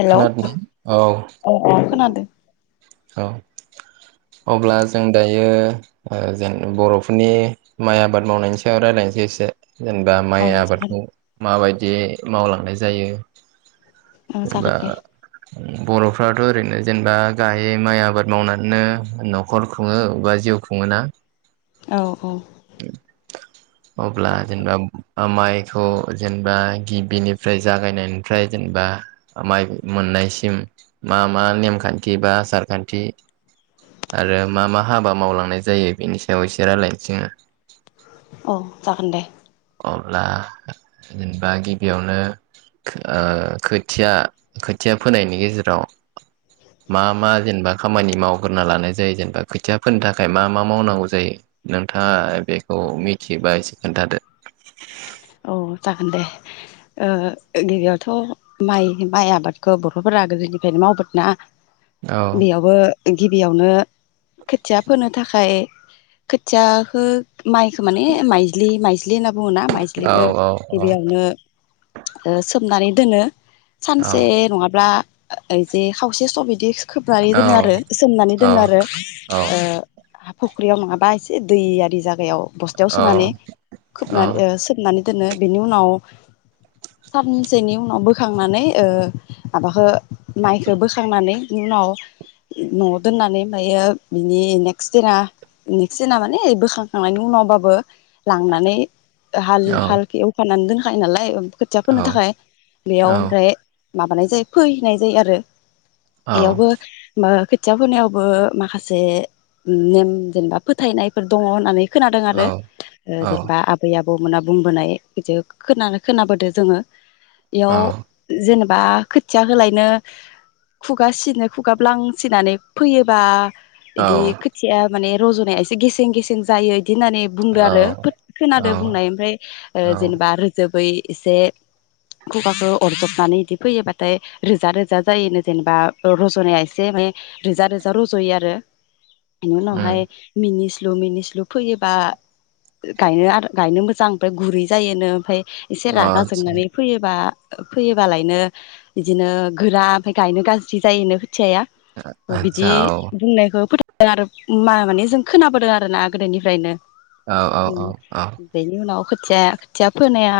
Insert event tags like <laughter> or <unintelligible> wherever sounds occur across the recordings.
हेल' औ खोनादोंना औ आ खोनादों औ अब्ला जों दायो ओ जेन बर'फोरनि माइ आबाद मावनायनि सायाव रायजलायसै एसे जेनेबा औ माइ जागोन आबादखौ माबायदि बिदि मावलांनाय जायो ओं जेनेबा सागोन दे बर'फ्राथ' ओरैनो जेनेबा गायै माइ आबाद मावनानैनो न'खर खुङो बा जिउ खुङोना औ औ अब्ला जेनेबा माइखौ जेनेबा गिबिनिफ्राय जागायनायनिफ्राय जेनेबा माइ मोननायसिम मा मा नेमखान्थि बा आसार खान्थि आरो मा मा हाबा मावलांनाय जायो बेनि सायाव एसे रायलायनोसोङो औ जागोन दे अब्ला जेनेबा गिबियावनो ओ खोथिया खोथिया फोनायनि गेजेराव मा मा जेनेबा खामानि मावग्रोना लानाय जायो जेनेबा खोथिया फोनो थाखाय मा मा मावनांगौ जायो नोंथाङा बेखौ मिथियोबा एसे खोन्थादो औ जागोन दे ओ गिबियावथ' माइ माइ आबादखौ बरथ'फोरा गोदोनिफ्रायनो मावबोदो ना औ बेयावबो गिबियावनो खोथिया फोनो थाखाय खोथियाखो माइखो माने माइज्लि माइज्लि होनना बुङोना माइज्लि औ ओ औ गिबियावनो सोमनानै दोनो औ सानसे नङाब्ला ओ जे खावसे सब इदि खोबनानै औ दोनो आरो सोमनानै औ दोनो आरो हा फख्रियाव नङाबा एसे दैयारि जायगायाव बस्थायाव औ सोनानै औ खोबनानै सोमनानै दोनो बिनि उनाव सानसेनि उनाव बोखांनानै ओ माबखौ माइखौ बोखांनानै बिनि उनाव न'आव दोननानै ओमायो बिनि नेक्स्ट दिना नेक्स्ट दिना माने बोखांखांनायनि उनावबाबो लांनानै हाल औ होफानानानै दोनखायो नालाय ओमफ्राय खोथिया फोनो थाखाय बेयाव ओमफ्राय माबानाय जायो फैनाय जायो आरो औ बेयावबो मो खोथिया होनायावबो माखासे नेम जेनेबा फोथायनायफोर दङ होननानै खोनादों आरो जेनेबा आबै आबौ बौ मोनाब बुंबोनाय बिदि खोनानो खोनाबोदो जोङो बेयाव औ जेनेबा बा खोथिया होलायनो खुगा सिनो खुगाब्लांसिनानै फैयोबा बिदि खोथिया माने रज'नाया एसे गेसें गेसें जायो बिदि होननानै बुंदो आरो औ खोनादों बुंनाय ओमफ्राय ओ औ जेनेबा रोजोब बै एसे खुगाखौ अरजबनानै इदि फैयोबाथाय रोजा रोजा जायोनो जेनेबा रज'नाया एसे माने रोजा रोजा रज'यो आरो बिनि उम उनावहाय अ मिनि स्लु मिनिस्लु फैयोबा गायनो आरो गायनो मोजां ओमफ्राय गुरै जायोनो ओमफ्राय एसे रागा आतसा जोंनानै फैयोबा फैयोबालायनो बिदिनो गोरा ओमफ्राय गायनो गाज्रि जायो खोथियाया बिदि आतसा औ बुंनायखौ फोथ आरो मा माने जों खोनाबोदों आर ना गोदोनिफ्रायनो औ औ औ औ बेनि उनाव खोथिया खोथिया फोनाया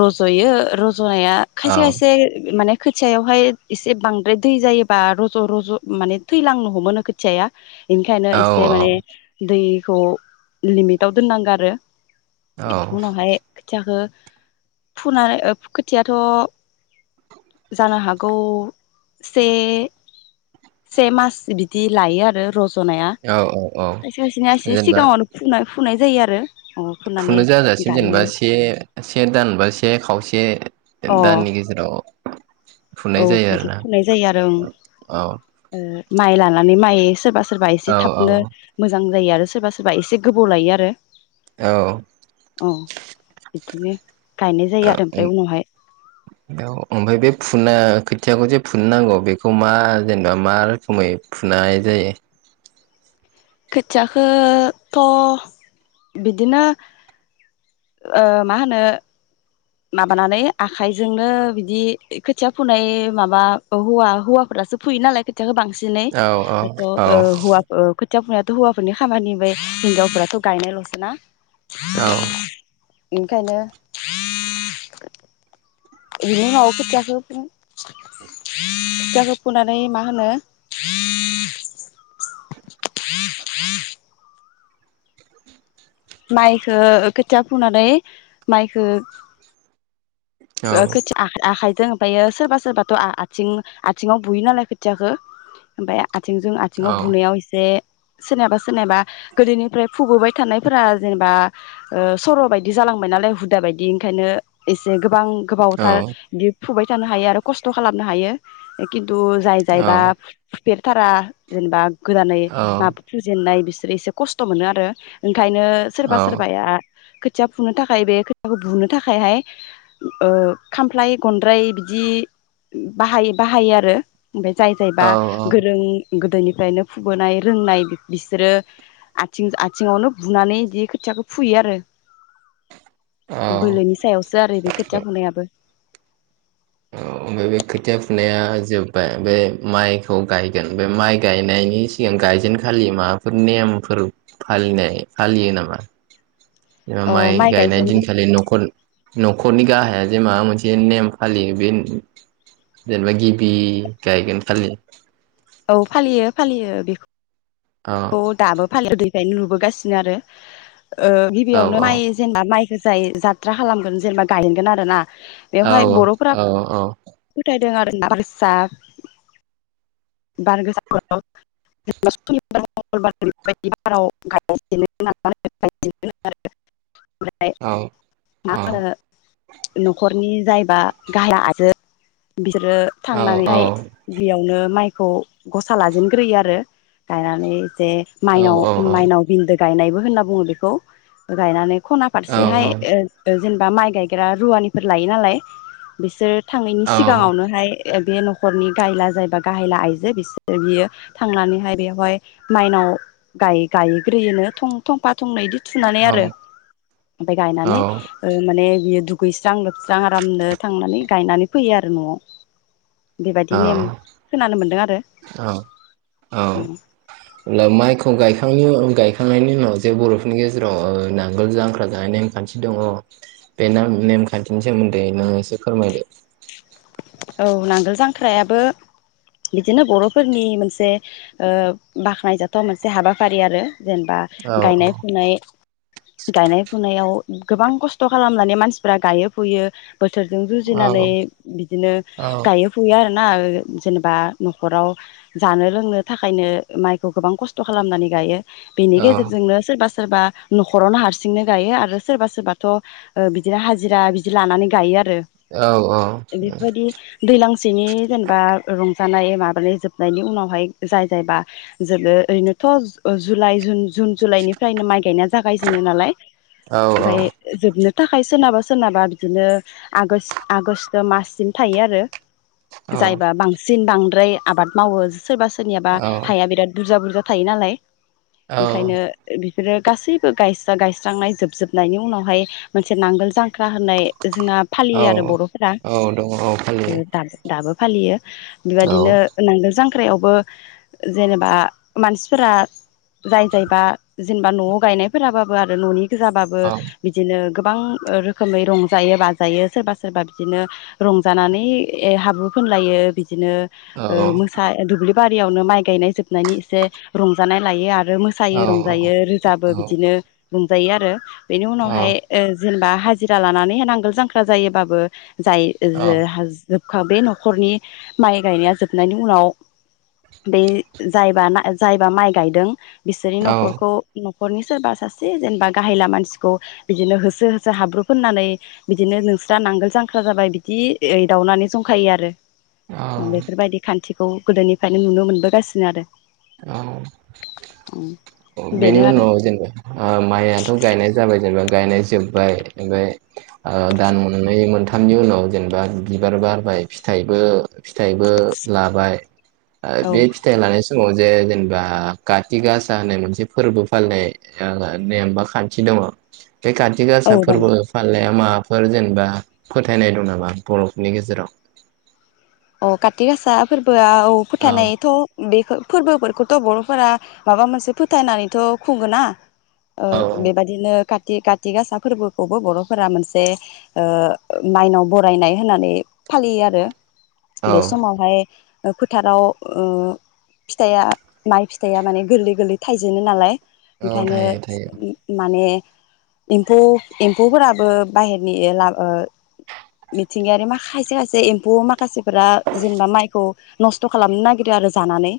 रज'यो जनाया औ खायसे खायसे माने खोथियावहाय एसे बांद्राय दै जायोबा रज' रज' माने थैलांनो हमो खोथियाया बेनिखायनो औ एसे माने दै खौ लिमिटाव दोननांगौ आरो बिनि औ उनावहाय खोथियाखौ फुनानै खोथियाथ' जानो हागौ से से मास बिदि लायो आरो रज' जनाया औ औ औ खायसे खायसेनिसे जेनेबा सिगाङावनो फुनाय फुनाय जायो आरो उम फुनानै फुनो जाजासिम जेनेबा गायनो से से दानबा से खावसे अ दाननि गेजेराव <inaudible> फुनाय औ जायो बिदि आरोना फुनाय जायो आरो ओं औ ओ माइ लानानै माइ सोरबा सोरबा एसे औ थाबनो मोजां जायो आरो सोरबा सोरबा एसे गोबाव लायो आरो। औ औ बिदिनो गायनाय जायो आरो ओ ओमफ्राय उम उनावहाय ओमफ्राय बे फुना खोथियाखौ जे फुननो नांगौ बेखौ मा जेनेबा मा रोखोमै फुनाय जायो? खोथियाखौथ' बिदिनो ओ मा होनो। माबानानै आखायजोंनो बिदि खोथिया फुनाय माबा हौवा हौवाफोरासो फुययो नालाय खोथियाखौ बांसिन सिनै औ थ' औ ओ हौवा खोथिया फुनायाथ' हौवाफोरनि खामानि ब <inaudible> हिनजावफोरथ' गायनायल'सो ना औ ओनिखायनो बिनि उनाव खोथियाखौ फुनो खोथियाखौ फुनानै मा होनो? माइखौ ओ खोथिया फुनानै माइखौ औ खोथिया ओ ओ आ-आखाइ जों ओमफ्रायो सोरबा सोरबाथ' आ-आथिं आथिङाव बुयो नालाय खोथियाखौ ओमफफ्राय आथिंजों आथिङाव औ बुनायाव एसे सोरनिबा सोरनिबा गोदोनिफ्राय फुबबाय थानायफोरा जेनेबा ओ सर' बायदि जालांबाय नालाय हुदा बायदि ओंखायनो एसे गोबां औ गोबावथार बि फुबाय थानो हायो आरो खस्थ' खालामनो हायो खिन खिनथु जाय जायबा फुफेरथारा जेनेबा गोदानै औ माबा फुजेननाय बिसो बि एसे खस्थ' मोनो आरो ओंखायनो सोरबा औ सोरबाया खोथिया फुनो थाखाय बे खोथियाखौ बुनो थाखायहाय ओ खामफ्लाय गनद्राय बिदि बाहाय बाहायो आरो। ओमफ्राय जाय जायबा औ औ गोरों गोदोनिफ्रायनो फुबोनाय रोंनाय बिसोरो आथिं आथिङावनो बुनानै बिदि खोथियाखौ फुयो आरो। औ बोलोनि सायावसो आरो बे खोथिया फुनायाबो औ ओमफ्राय बे खोथिया फुनाया जोब्बाय बे माइखौ गायगोन बे माइ गायनायनि सिगां गायजेनखालि माबाफोर नेमफोर फालिनाय फालियो नामा जेनेबा अ माइ गायनाय गायजेन दिनखालि न'खर न'खरनि गाहाया जे माबा मोनसे नेम फालियो बे जेनेबा गिबि गायगोन खालि औ फालियो फालियो बेखौ औ अ दाबो फालि <unintelligible> बोदों बेखायनो नुबोगासिनो आरो ओ औ गिबियावनो औ माइ जेनेबा माइ गोजायै जात्रा खालामगोन जेनेबा गायनगोन आरो ना बेवहाय बर'फोरा औ औ फोथाय <unintelligible> <unintelligible> <unintelligible> औ औ न'खरनि जायबा गाहाय आइजो <unintelligible> बिसोरो औ औ थांनानैहाय बियावनो माइ खौ गसा लाजेनग्रोयो आरो गायनानै जे औ माइनाव औ माइनाव बिनदों गायनायबो होनना बुङो बेखौ गायनानै खना औ फारसेहाय ओ जेनेबा माइ गायग्रा रुवानिफोर लायो नालाय बिसोर थांनायनि सिगाङावनो हाय एक बे न'खरनि गाइला जायबा गाहाय गाहेला आइजो बिसोर बियो थांनानैहाय बेवहाय माइनाव गाय गायहैग्रोयोनो थं थंफा थंनै इदि थुनानै आरो ओमफाय गायनानै माने बियो दुब दुगैस्रा लोबस्रां आरामनो थांनानै गायनानै फैयो आरो न'आव बेबायदि नेम खोनानो मोन्दों आरो औ औ अब्ला माइखौ गायखांनायनि उन गायखांनायनि उनाव जे बर'फोरनि गेजेराव ओ नांगोल जांख्रा जानाय नेमखान्थि दङ बे नेम नेमखान्थिनि सोमोन्दै नोङो एसे फोरमायदो औ नांगोल जांख्रायाबो बिदिनो बर'फोरनि मोनसे ओ बाखनायजाथाव मोनसे हाबाफारि आरो जेनेबा औ गायनाय फुनाय गायनाय फुनायाव गोबां खस्थ' खालामनानै मानसिफ्रा गायो फुयो बोथोरजों जुजिनानै औ बिद ओ औ गायो फुयो आरो ना जेनेबा न'खराव जानो लोंनो थाखायनो माइखौ गोबां खस्थ' खालामनानै गायो बेनि औ गेजेरजोंनो सोरबा सोरबा न'खरावनो हारसिंनो गायो आरो सोरबा सोरबाथ' ओ बिदिनो हाजिरा बिदि लानानै गायो आरो। औ औ इफोरबायदि दै दैलांसेनि जेनेबा रंजानाय माबानाय जोबनायनि उनावहाय जाय जायबा जोबो ओरैनोथ' जुलाइ जुन जुलाइनिफ्रायनो माइ गायनाय जोब जागायजेनो नालाय औ ओमफाय जोबनो थाखाय सोरनाबा सोरनाबा बिदिनो आगोस आगोस ओ माससिम थायो आरो जायबा बांसिन बांद्राय आबाद मावो सोरबा सोरनियाबा हाया बिराद बुरजा बुर बुरजा थायो नालाय औ ओंखायनो बेफ बिफोरो गासैबो गायस्रा गायस्रांनाय जोबजोबनायनि उनावहाय मोनसे नांगोल जांख्रा होननाय जोंना औ फालियो आरो बर'फोरा औ दङ औ फालियो दाबो फालियो औ बेबायदिनो नांगोल जां ख्रायावबो जेनेबा मानसिफोरा जाय जायबा जेनेबा न'आव गायनायफोराबाबो आरो न'नि गोजाबाबो औ बिदिनो गोबां रोखोमै रंजायो बाजायो सोरबा सोरबा बिदिनो रंजानानै हाब्रु फोनलायो बिदि बिदिनो औ ओ मोसा दुब्लि बारियावनो माइ गायनाय जोबनायनि एसे रंजानाय लायो आ आरो औ मोसायो रंजायो रोजाबो बिदिनो मोनजायो आरो बेनि उनावहाय ओ जेनेबा हाजिरा लानानै नांगोल जांख्रा जायोबाबो जाय ओ जोहाज जोबखा बे न'खरनि माइ गायनाया जोबनायनि उनाव बे जायबा जायबा माइ गायदों बिसोरनि औ न'खरखौ न'खरनि सोरबा सासे जेनेबा गाहायला मानसिखौ बिदिनो होसो होसो हाब्रु फोननानै बिदिनो नोंस्रा नांगोल जां ख्रा जाबाय बिदि एदाउनानै जंखायो आरो औ बेफोरबायदि खान्थि बेखौ गोदोनिफ्रायनो नुनो मोनबोगासिनो आरो। औ बेनि बेनो आरो उनाव जेनेबा माइयाथ गायनाय जाबाय जेनेबा गायनाय जोब्बाय ओमफ्राय दान मोननै मोनथामनि उनाव जेनेबा बिबार बारबाय फिथाइबो फिथाइबो लाबाय बे फिथाइ लानाय समाव जे जेनेबा कातिक आसा होननाय मोनसे फोरबो फालिनाय नेम बा खान्थि दङ। बे काति औ गासा दं फोरबो फालिनाया मा बाफोर जेनेबा फोथायनाय दं नामा बर'फोरनि गेजेराव? अ काति गासा फोर बोआव औ फोथानायथ बेखो फोरबोफोरखौथ बर'फोरा माबा मोनसे फोथायनानैथ खुङो ना। ओ औ बेबायदिनो का थि काति गासा फोरबोखौबो बर'फोरा मोनसे ओ माइनाव बरायनाय होननानै फालियो आरो। औ बे समावहाय फोथाराव ओ फिथाइया माइ फिथाइया माने गोरलै गोरलै थाइजेनो नालाय। औ ओंखायनो थायो थायो माने एमफौ एम्फौफोराबो बाहेरनि ओ ओ मिथिंगायारि मा खायसे खायसे एम्फौ माखासे फोरा जेनेबा माइखौ नस्थ खालामनो नागिरो आरो जानानै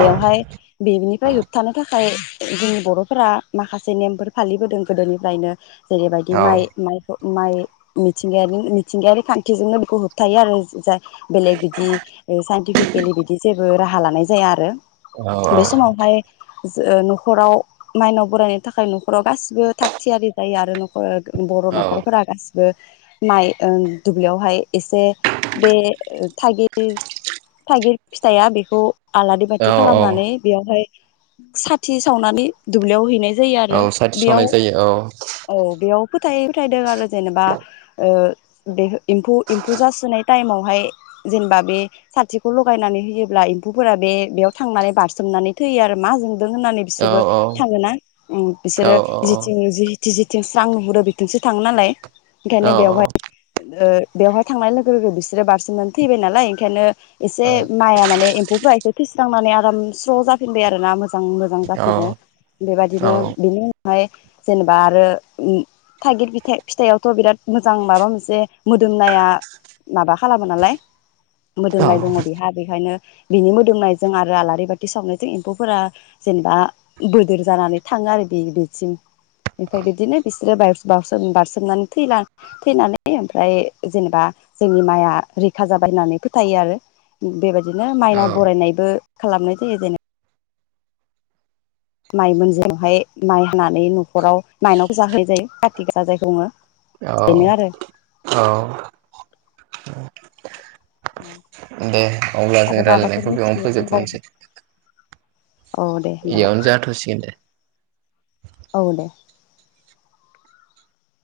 बेवहाय बेनिफ्राय होबथानो थाख थाखाय जोंनि बर'फोरा माखासे नेमफोर फालिबोदों गोदोनिफ्रायनो। जेरैबायदि औ माइ माइखौ माइ मिथिंगायारि मिथिंगायारि खान्थिजोंनो बेखौ होबथायो आरो। जे बेलेग बिदि साइन्टिफिकेलि बिदि जेबो राहा लानाय जाया आरो। औ औ ओ नखराव मायनाव बरायनो थाखाय नखराव गासिबो थाग थियारि जायो आरो नखर बर' नखरफोरा गासि बो ओ माइ दुब्लियावहाय इसे बे थागिर थागिर फिथाइया बेखौ आलारि औ बाथि औ खालामनानै बेयावहाय साथि सावनानै दुब्लियाव हैनाय जायो आरो औ साथि बेयाव सावनाय जायो औ औ बेयाव फोथायै फोथायदों आरो जेनेबा ओ बे एम्फौ एम्फौ जासोननाय टाइमावहाय जेनेबा बे साथिखौ लगायनानै होयोब्ला एम्फौफोरा बे बेयाव थांनानै बारस्रोमनानै थैयो आरो मा जों होननानै औ बिसोरबो थाङोना उम औ बिसोरो औ जेथिं जि दि जिथिं स्रां नुहरो बिथिंसो थाङो नालाय। औ ओंखायनो बेवहाय ओ बेवहाय थांनाय लोगो लोगो लोगो बिसोरो बारसिननानै थैबाय नालाय ओंखायनो एसे औ माया माने एम्फौफो फैसिनांनानै आराम स्ल' ज जाफिनबाय आरो ना मोन मोजां मोजां जाफिनो बेबायदिनो बिनि ओमफ्राय जेनेबा आरो थागिर फिथाइआवथ' बिराद मोजां माबा मोनसे मोदोमनाय माबा खालामो नालाय मोदोमनाय दङ बेहा बेखायनो बिनि मोदोमनायजों आरो आलारि बाथि सावनायजों एम्फौफोरा जेनेबा बोदोर जानानै थाङो आरो बेसिम ओमफ्राय बिदिनो बिसोरो बाय बावसोम बारसोमनानै थैना थैनानै ओमफ्राय जेनेबा जोंनि माइआ रैखा जाबाय होननानै फोथायो आरो बेबायदि बिदिनो औ माइनाव औ बरायनायबो खालामनाय जायो जेनेबा माइ मोनजावहाय माइ हानानै न'खराव माइनावखौ जाहोनाय जायो कारतिक जायखौ बुङो <unintelligible> औ बेनो आरो औ अ दे अब्ला जों आरो माबाफोर रायजलायनायखौ बेयावनो मिथिनो दंबावो फोजोबथ'नसै। औ दे होमबालाय इयावनो जाथ'सिगोन दे। औ दे